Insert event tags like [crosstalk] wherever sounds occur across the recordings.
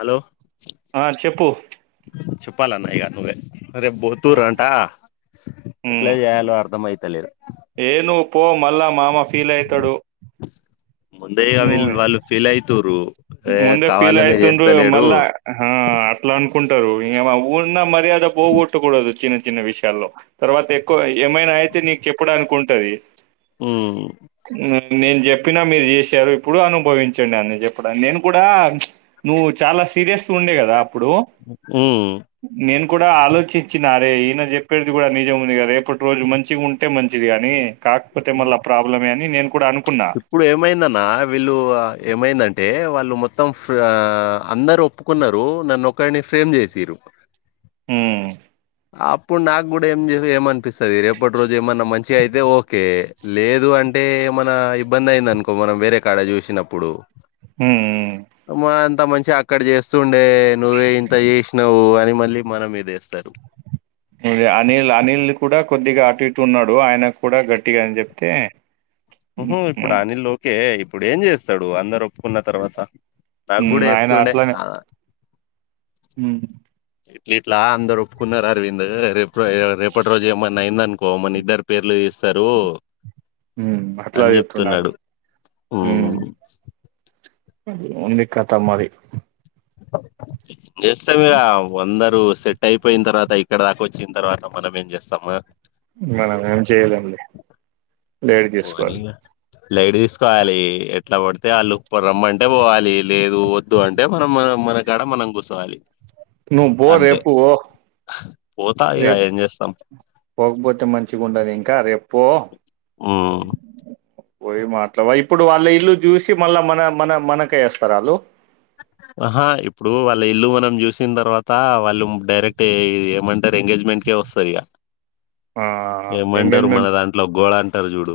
Hello ఆ చెప్పు చెప్పాలన్న ఈగ నువ్వే రేపు పోత్తూరు అంటా ఎట్లేజెయలో అర్ధమైత ఏయ్ నువ్ పో మళ్ళ మామ ఫీల్ అయితాడు ముందే గా విల్ వాళ్ళు ఫీల్ అయితురు ముందు ఫీల్ ఆయితుండు మళ్ళా హ అట్లా అనుకుంటారు ఉన్న మర్యాద పోగొట్టకూడదు చిన్న చిన్న విషయాల్లో తర్వాత ఎక్కువ ఏమైనా అయితే నీకు చెప్పడానికి ఉంటది ఉమ్ ఉమ్, నేను చెప్పినా మీరు చేశారు ఇప్పుడు అనుభవించండి అని చెప్ప అపుడ నేను కూడ ప్చ్ నువ్వు చాలా సీరియస్ ఉండే కదా ఇప్పుడు ఉమ్ నేన్ కూడా ఆలోచించినారే ఈయన చేప్పేది గూడా నిజం ఉంది కదా రేపటి రోజు మంచిగా ఉంటే మంచిది గాని కాకపోతే మళ్ళ ప్రాబ్లమే అని నేను కూడా అను ఇప్పుడు ఏమైందన్న వీళ్ళు ఏమైందంటే వాళ్ళు మొత్తం ఫ అందరు ఒప్పుకున్నారు నన్ను ఒకడిని ఫెమ్ జేసిండ్రు ఊమ్ అప్పుడు నాకు కూడా ఏంజెదు ఏమనిపిస్తది రేపటి రోజు ఏమన్నా మంచిగా అయితే ఓకే లేదు అంటే టె ఏమన్న ఇబ్బంది అయిందిఅనుకో మనం వేరే కాడ జూసినప్పుడు ఊమ్ ఇంత మంచి అక్కడ జేస్తుండే నువ్వే ఇంత చేసినావు అని మళ్ళీ మన మీదేస్తారు ఇగ అనిల్ అనిల్ కూడా కొద్దిగా అటు ఇటు ఉన్నాడు ఆయన కి కూడా గట్టిగా అని జెప్తే ఊహ్ హ్మ్. ఇప్పుడు హ్మ్. అనిల్ ఒకే ఇప్పుడు ఏం జేస్తడు అందరు ఒప్పుకున్న తర్వాత హ్మ్. అఫ్ఫడే చెప్తుండే ఆ ఊమ్ ఇట్ల ఇట్లా అందరు ఒప్పుకున్నారు అరవిందు రేప్ర రేపటి రోజు ఏమన్నా అయిందనుకో మన ఇద్దరు పేర్లు దీస్తరు ఉమ్ అట్లా జెప్తుండాలే ఉమ్ ఉంది కత మరి జేసంగా వంద నువ్ సెట్ అయిపోయిన తర్వాత ఇక్కడ దాకా వచ్చిన తర్వాత మనం ఏం చేస్తాము మనం ఏం చేయలేం లే లైట్ పోనీ తీసుకోవాలి ఇగ లైట్ తీసుకోవాలి ఎట్లా పడితే ఆళ్ళు పొ రమ్మంటే పోవాలి లేదు వద్దు అంటే మనం మనం మ మనకాడ మనం కూర్చోవాలి నువ్ బో అంతే రేపు పోతా ఇక రేప్ ఏం చేస్తాం పోకపోతే మంచిగా ఉండది ఇంకా రేప్ పొ ఆ పోయి మాట్లావా ఇప్పుడు వాళ్ళ ఇల్లు జూసి మళ్ళా మన మన మనకెయి ఒస్తరు ఆళ్ళు ఆహ ఇప్పుడు వాళ్ళ ఇల్లు మనం జూసిన్ దర్వాత వాళ్ళు డైరెక్ట్ ఇ ఏమంటారు ఎంగేజ్మెం ట్కే ఒస్తారిగా ఆ! ఏమంటారు మన దాంట్లో గోళ అంటరు జూడు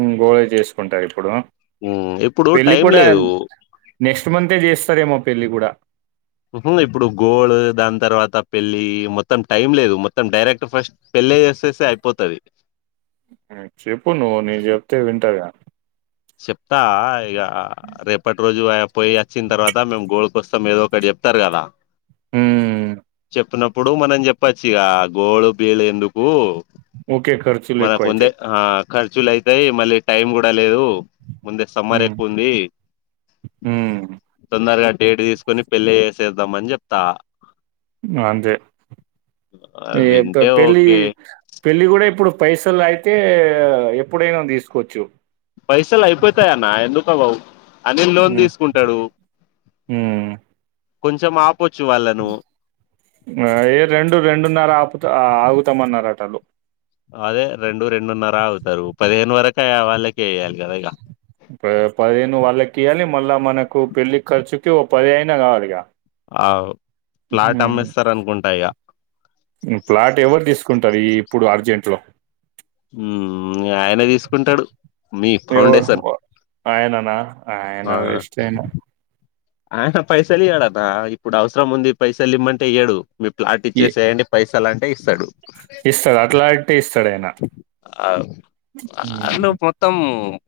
ఊమ్ గో అ జేసుకుంటారు ఇప్పుడు ఉమ్ ఇప్పుడు పెళ్ళి టైం కూడా లేదు నెక్స్ట్ మంతే చేస్తారేమో పెళ్ళి గూడా ఇప్పుడు ఇపుడు గోల్డ్ దాని తర్వాత పెళ్ళి మొత్తం టైం లేదు మొత్తం డైరెక్ట్ ఫస్ట్ పెళ్ ళ్లే ఏసేస్తే అయిపోతది ఆ చెప్పు నువ్వు నేను జెప్తే వింటరుగా సెప్తా ఇగ రేపటి రోజు ఆ పోయి అచ్చిన్ తర్వాత మేమ్ గోల్కొస్తాం ఏదో ఒకటి జెప్తరు గదా ఊమ్ వొస్తునప్పుడు మనం జెప్పచ్చిగా గోడు బీలు ఎందుకు ఊకే ఖర్చులు మనకు ఉందే ఎక్కువైతాయి ఆ ఖర్చులు అయితాయి మళ్ళీ టైం గూడా లేదు ముందే సమ్మర్ హ్మ్ ఎక్కువ ఉంది హ్మ్ తొందరగా డేట్ దీసుకొని పెళ్లే చేసేద్దాం అని జెప్తా అంతే ఆ, ఇగ పె వింటే పెళ్ళి ఓకే పెళ్ళి గూడా ఇప్పుడు పైసలు అయితే ఎప్పుడైనా దీసుకోవచ్చు పైసల్ అయిపోతయన్న ఎందుకవవు అని లోన్ హ్మ్ దీస్కుంటడు హ్మ్ కొంచెం ఆప్ ఏ రెండు రెండున్నర ఆపుతా ఆగుతమన్నారటళ్లు అదే రెండు రెండున్నర ఆగుతరు పదిహేను వరకయ వాళ్ళకె ఇయాలి గదా ఇగ ప పదిహేను వాళ్ళకి ఇయ్యాలి మళ్ళా మనకు పెళ్లి ఖర్చుకి ఒ పదయినా కావాలిగ ఆ ఫ్లాట్ అమ్మేస్తరు అనుకుంటా ఇగ ప్లాట్ ఎవరు తీసుకుంటారు ఈ ఇప్పుడు అర్జెంట్ లో ఆయనే తీసుకుంటడు మీ ఎవడు ఫౌండేషన్ ఆయననా ఆయన ఆ వేస్ట్ అయన ఆయన పైసలు ఇయడన ఇప్పుడు అవసరం ఉంది పైసలు ఇమ్మంటే యియ్యడు మీ ప్లాట్ ఇచ్చేసేయండి పైస లన్టే ఇస్తడు ఇస్తడు అట్లాంటి ఇస్తాడైనా ఆ ఊ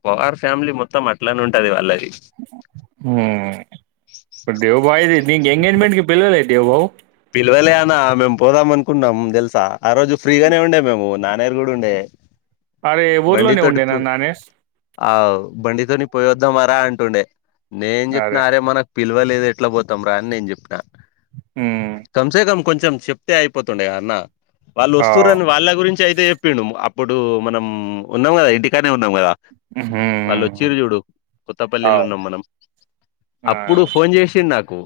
పగార్ ఫ్యామిలీ మొత్తం అట్లనే ఉంటుది వాళ్ళది దేవు భాయిది న ఎంగేజ్ మెంట్ కి పిలువలే దేవ భా పిల్వలే అన్న మేము పోదాం అనుకున్నాం తెలుసా ఆ రోజు ఫ్రీగానే ఉండే మేము నాన్నగారు కూడా ఉండే అరే ఊర్లోనే బండితోతి ఉండేనా పోయి నానేష్ ఆ బండితో ని పోయొద్దామారా అంటుండే నేను చెప్పిన అరే మనకు పిలవలేదు ఎట్లా పోతాం రా అని నేను చెప్పినా హ్మ్. కంసే కం కొంచెం చెప్తే అయిపోతుండే కదన్న వాళ్ళు ఆ వస్తుర్రని వాళ్ళ గురించి అయితే చెప్పిండు ఇప్పుడు మనం ఉన్నాం కదా ఇంటికానే ఉన్నాం కదా ఊ హు కొత్తపల్లిలున్నాం మనం ఆ. అప్పుడు ఫోన్ చేసిండు నాకు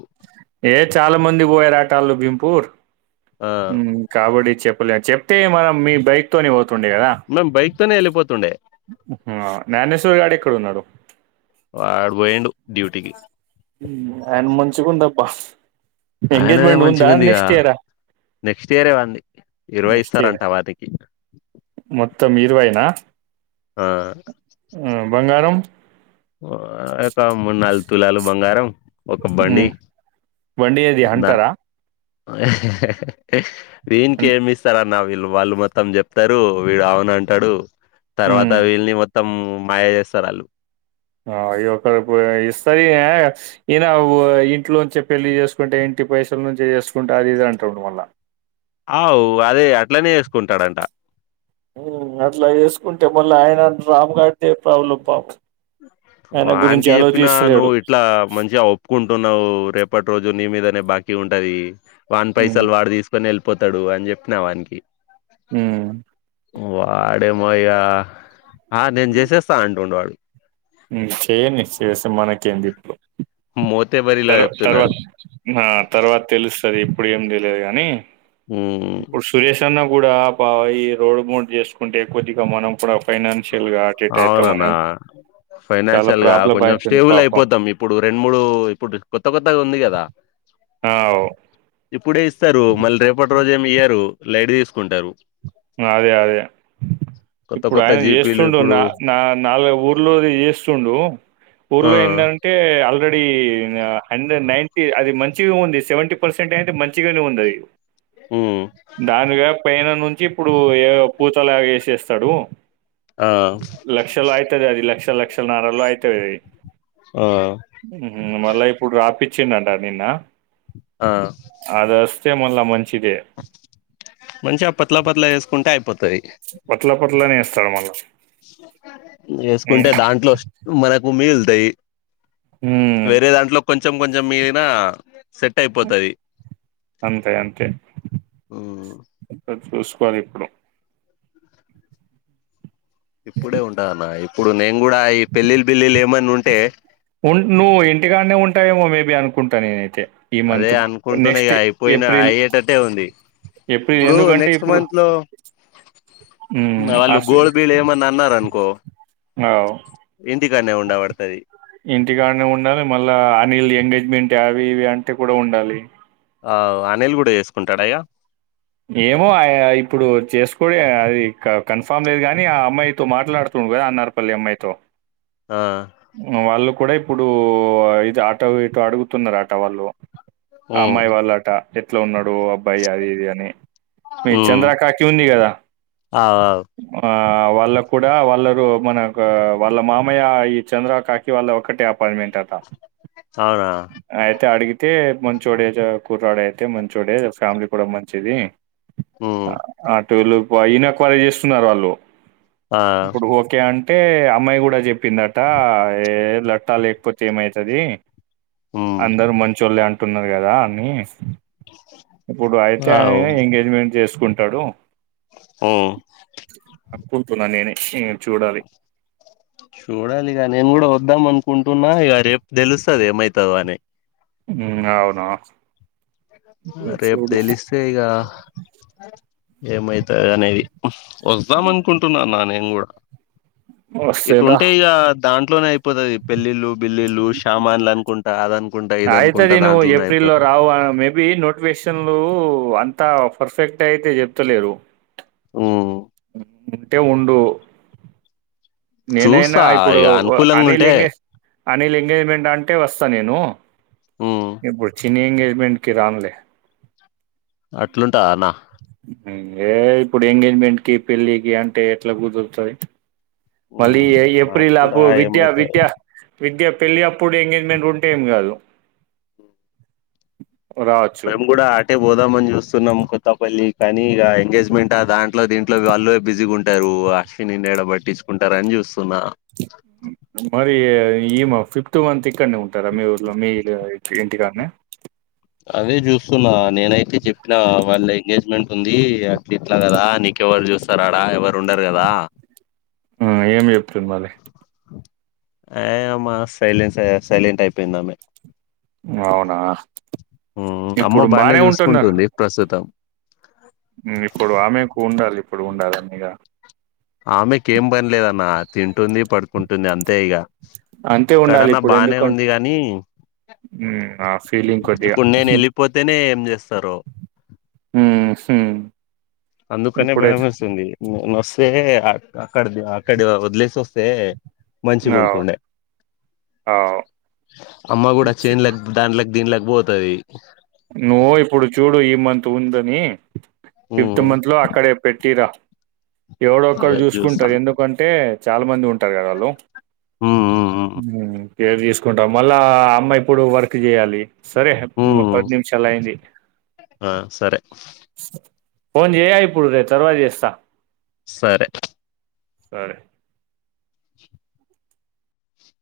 ఏ చాలా మంది పోయారు భింపూర్ ఆ కాబట్టి చెప్పలే చెప్తే మనం మీ బైక్ తోని వ మె మ్ బైక్ తోనే వెళ్ళిపోతుండే జ్ఞానేశ్వర్ గాడు ఎక్కడ ఉన్నాడు వాడు పోయిడు డ్యూటీికి అండ్ మంచికి ఉందప్పా ఆయనదే ఎంగేజ్మెంట్ ఉందా మంచిగా ఉందిగా నెక్స్ట్ ఇయరా నెక్స్ట్ ఇయర్ ఏవంది ఇరవై నెక్స్ట్ ఇయర్ ఇస్తారంట వాని కి మొత్తం ఇరవైనా బంగారం మన్నాలు తులాలు బంగారం ఒక బండి ఉమ్ బండి ఏది ద హంటరా వీన్కమిస్తార నా వీళ్ళు వాళ్ళు మొత్తం చెప్తారు వీడు అవున అంటాడు తర్వాత ఉమ్ వీళ్ళని మొత్తం మాయా చేస్తారు వాళ్ళు ఆ అవి ఒక ర ఇస్తారు ఈయన ఇంట్లోంచి పెళ్లిి చేసుకుంటే ఇ ట్టి పైసల నుంచి చేసుకుంటే అది ఇది అంటాండడు మళ్ల అవు అదే అట్లనే వేసుకుంటాడంట అట్లా చేేసుకుంటే మళ్ళీ ఆయన రామ్ గారిదే ప్రాబ్లం బ వానికి చెప్పినా నువ్వు ఇట్లా మంచిగా ఒప్పుకుంటున్నా వు రేపటి రోజు నీ మీదనే బాీ ఉంటది వాన్ ఉమ్ పైసలు వాడు తీసుకని వె పోతాడు అని చెప్పినా ఆనికి హ వాడేమోయ్యా ఆ నేను చేసేస్తా అంటుండే వాడు నిచయం నిశ్చసి మనకేంది ఇప్పు మోతే బరిలో తర్వా తర్వాత చెప్తున్నాడు తర్వాత తెలుస్తుంది ఇప్పుడు ఏం తెయదు కాగాని అ కూడా బావయి రోడ్డు మోడు చేసుకుంటే కొద్దిగా మనం కూడా ఫైనాన్షియల్గాార్టిట్ ఎతే మనం అవునన్నా ఫైనాన్షియల్ గా కొంచెం స్టేబుల్ అయిపోతాం ఇప్పుడు రెండు మూడు ఇప్పుడు కొత్త కొత్తగా ఉంది కదా ఆ ఓ, ఇప్పుడే ఇస్తారు మళ్ళీ రేపటి రోజే ఇయ్యారు లైడ్ తీసుకుంటారు అదే అదే కొత్త ఇప్పుడు కొత్త ఆయన జీపీలు చేస్తు ండు ఇప్పుడు నాలు ఊర్లో చేస్తుండు ఆ ఊర్లో ఏంటంటే ఆల్రెడీ హండ్రె నైీ అది మంచిగా ఉంది సెవెంటీ పర్సెంట్ అయితే మంచిగానే ఉందిది ఉమ్ దాని పైన నుంచి ఇప్పుడు ఏ పూతలు వేసేస్తాడు ఆ లక్షలు అవుతుది అది లక్ష లక్షలన్నరలో అవుతుది అది ఆ మళ్ళా ఇప్పుడు రాపిచ్చిండంట నిన్న ఆ నుంచే మల్ల మంచిగా పత్లా పత్లా వేసుకుంటే అయిపోత పత్ల పత్ల ఇస్తాడు మళ వేసుకుంటే దాంట్లో మనకు మిగులుతాయి. హ్మ్ వేరే దాంట్లో కొంచెం కొంచెం మిగిలిన సెట్ అయిపోతది. అంతే అంతే పది ఇప్పుడు [unintelligible] ఇప్పుడే ఉంటదు అన్న ఇప్పుడు నేను కూడా ఈ పెళ్ళిళ్ళ బిల్లిలు ఉంటే ఉ నువ్వు ఇంటికానే ఉంటావేమో మేబి అనుకుంటా నేనైతే ఈ అదే మంత్ అనుకుంటున్నా ఇక నెక్స్ట్ అయిపోయిన ఏప్రిల్ అయ్యేటట్టే ఉంది. ఏప్రిల్ ఇప్పుడు ఎందుకంటే నెక్స్ట్ ఇప్పుడు మంత్ లో హ్మ్ వాళ్ళు అసలు గోల్ బిల్ ఏమన్న అన్నరూ అనుకో ఇంటికానే ఉండబడతది. ఇంటికానే ఉండాలి మళ్ళా అనిల్ ఎంగేజ్మెంట్ అవి ఇవి అంటే కూడా ఉండాలి. ఆ అనిల్ కూడా చేసుకుంటాడ ఇగ ఏమో ఇప్పుడు చేసుకో అది కన్ఫామ్ లేదు కాగాని ఆ అమ్మాయితో మాట్లాడుతు అనార్పల్లి అమ్మాయి ఆ వాళ్ళు కూడా ఇప్పుడు ఇది ఆటో ఇటో అడుగుతున్నారు ఆట వాళ్ళు ఆ ఉమ్ అమ్మాయి వాళ్ళు ఆట ఎట్లా ఉన్నాడు అబ్బాయి అది ఇది అని మీ ఉమ్ చంద్ర కాక్యూ ఉంది కదా అవ్ అవ్ వాళ్ళ కూడా వాళ్ళరు మనకు వాళ్ళ మామయ్య ఈ చంద్ర కాకి వాళ్ళ ఒక్కటే అపార్ట్మెంట్ అట అవునా అయితే అడిగితే మంచోడే కూర్రాడ అయితే మంచోడే ఫ్యామిలీ కూడా మంచిది. ఉమ్ అటుళ్ళు అయినకు కాల్ చేస్తున్నారు వాళ్ళు ఆ ఇప్పుడు ఓకే అంటే అమ్మాయి కూడా చెప్పిందంట లట్టా లేకపోతే ఏమైతది ఉమ్ అందరు మంచోళ్ళే అంటున్నారు కదా అని అవు ఎజ్మెంట్ చేసుకుంటాడు ఉమ్ అనుకుంటున్న నేనే ఎం చూడాలి చూడాలి ఇక నేను కూడా వద్దాం అనుకుంటున్నా ఇగా రేపు తెలుస్తది ఏమైతుందో అని హు అవున రేపు తెలిస్తే ఇగ ఏమైతది అనేది వద్దాం అనుకుంటున్నాన్నానేం కూడా వస్తేరా ఇటుంటే ఇగ దాంట్లోనే అయిపోతది పెళ్ళిళ్ళలు బిల్లిళ్ళలు షమాన్లు అనుకుంటా అ దానికి ఆయితది నువు ఏప్రిల్ లో రావు మే ఈ నోటిఫేషన్లు అంత పర్ఫెక్ట్ అయితే చెప్తలేరు హ్మ్ ఉంటే ఉండు నేనైనా చూస్తా ఇప్పుడు ఇగ అనుకూలంగా అని ఉంటే లింగేష్ అనిల్ ఎంగేజ్మెంట్ అంటే వస్తా నేను హ్మ్ ఇప్పు నీ ఎంగేజమెంట్కి రానులే అట్లుంటదా అన్న ఏ ఇప్పుడు ఎంగేజ్మెంట్కి పెళ్లికి అంటే ఎట్లా కుదురుతది మళ్ళీ హ్మ్ మాకు ఏప్రిల్ ఆ కూడా విద్యా ఏమైతదో విద్యా విద్య పెళ్ళి అప్పుడు ఎంగేజ్మెంట్ ఉంటే ఏం కాదు రావచ్చు మేము కూడా అటే పోదామని చూస్తున్నాం కొత్తపల్లి కానీ ఆ ఎంగేజ్మెంట్ ఆ దాంట్లో దీంట్లో వాళ్ళు బిజీగా ఉంటారు అశ్విని నీడ పట్టించుకుంటారు అని చూస్తున్నా మరి ఈమ ఫిఫ్త్ మంత్ ఇక్కనే ఉంటారా మీ ఊర్లో మీ ఇంటికాడనే అదే చూస్తున్నా నేనైతే చెప్పిన వాళ్ళ ఎంగేజ్మెంట్ అంది అక్కడ ఇట్లా కదా నీకెవరు చూస్తార ఆడా ఎవరు ఉండరు కదా ఆ ఏం చెప్తుంది మళ్లీ ఆ అమ్మా సైలెంస్ సైలెంట్ అయిపోయింద ఆమె అవునా అమ్మ ఇప్పుడు బానే ఉంటున్నారు చూసుకుంటుంది ప్రస్తుతం ఇప్పుడు ఆమెకు ఉండాలి ఇప్పుడు ఉండాల అన్నీగా ఆమెకి ఏం పయలేదన్న తింట ఉంటుంది పడుకుంటుంది అంతే ఇక అంతే ఉండాలి ఇక్కడన్నా ఇప్పుడు బానే ఎందుకంటే ఉంది కాగాని ఉమ్, ఆ ఫీలింగ్ కొద్దిగా ఇప్పుడు నేను వెళ్ళిపోతేనే ఏం చేస్తారు హు హ్ అందుకనే భయం వస్తుంది న వస్తే అక్కడ అక్కడ వద్లేసి వస్తే మంచిగా అవు ఉంటుండే అవు అమ్మ కూడా చేనుల దానిలో దీని లేకపోతుది నువ్వు ఇప్పుడు చూడు ఈ మంత్ ఉందని ఫిఫ్త్ మంత్ లో అక్కడే పెట్టిరా ఎవడొక్కరు అదే చూస్తా చూసుకుంటారు ఎందుకంటే చాలా మంది ఉంటారు ఉమ్ ఉమ్ ఉమ్ [unintelligible] తీసుకుంటాం మళ్ళా అమ్మ ఇప్పుడు వర్క్ చేయాలి సరే ఉమ్ నిమిషాలయింది. ఆ సరే ఫోన్ చేయిపుడు రే తవాజేస్త సరే సరే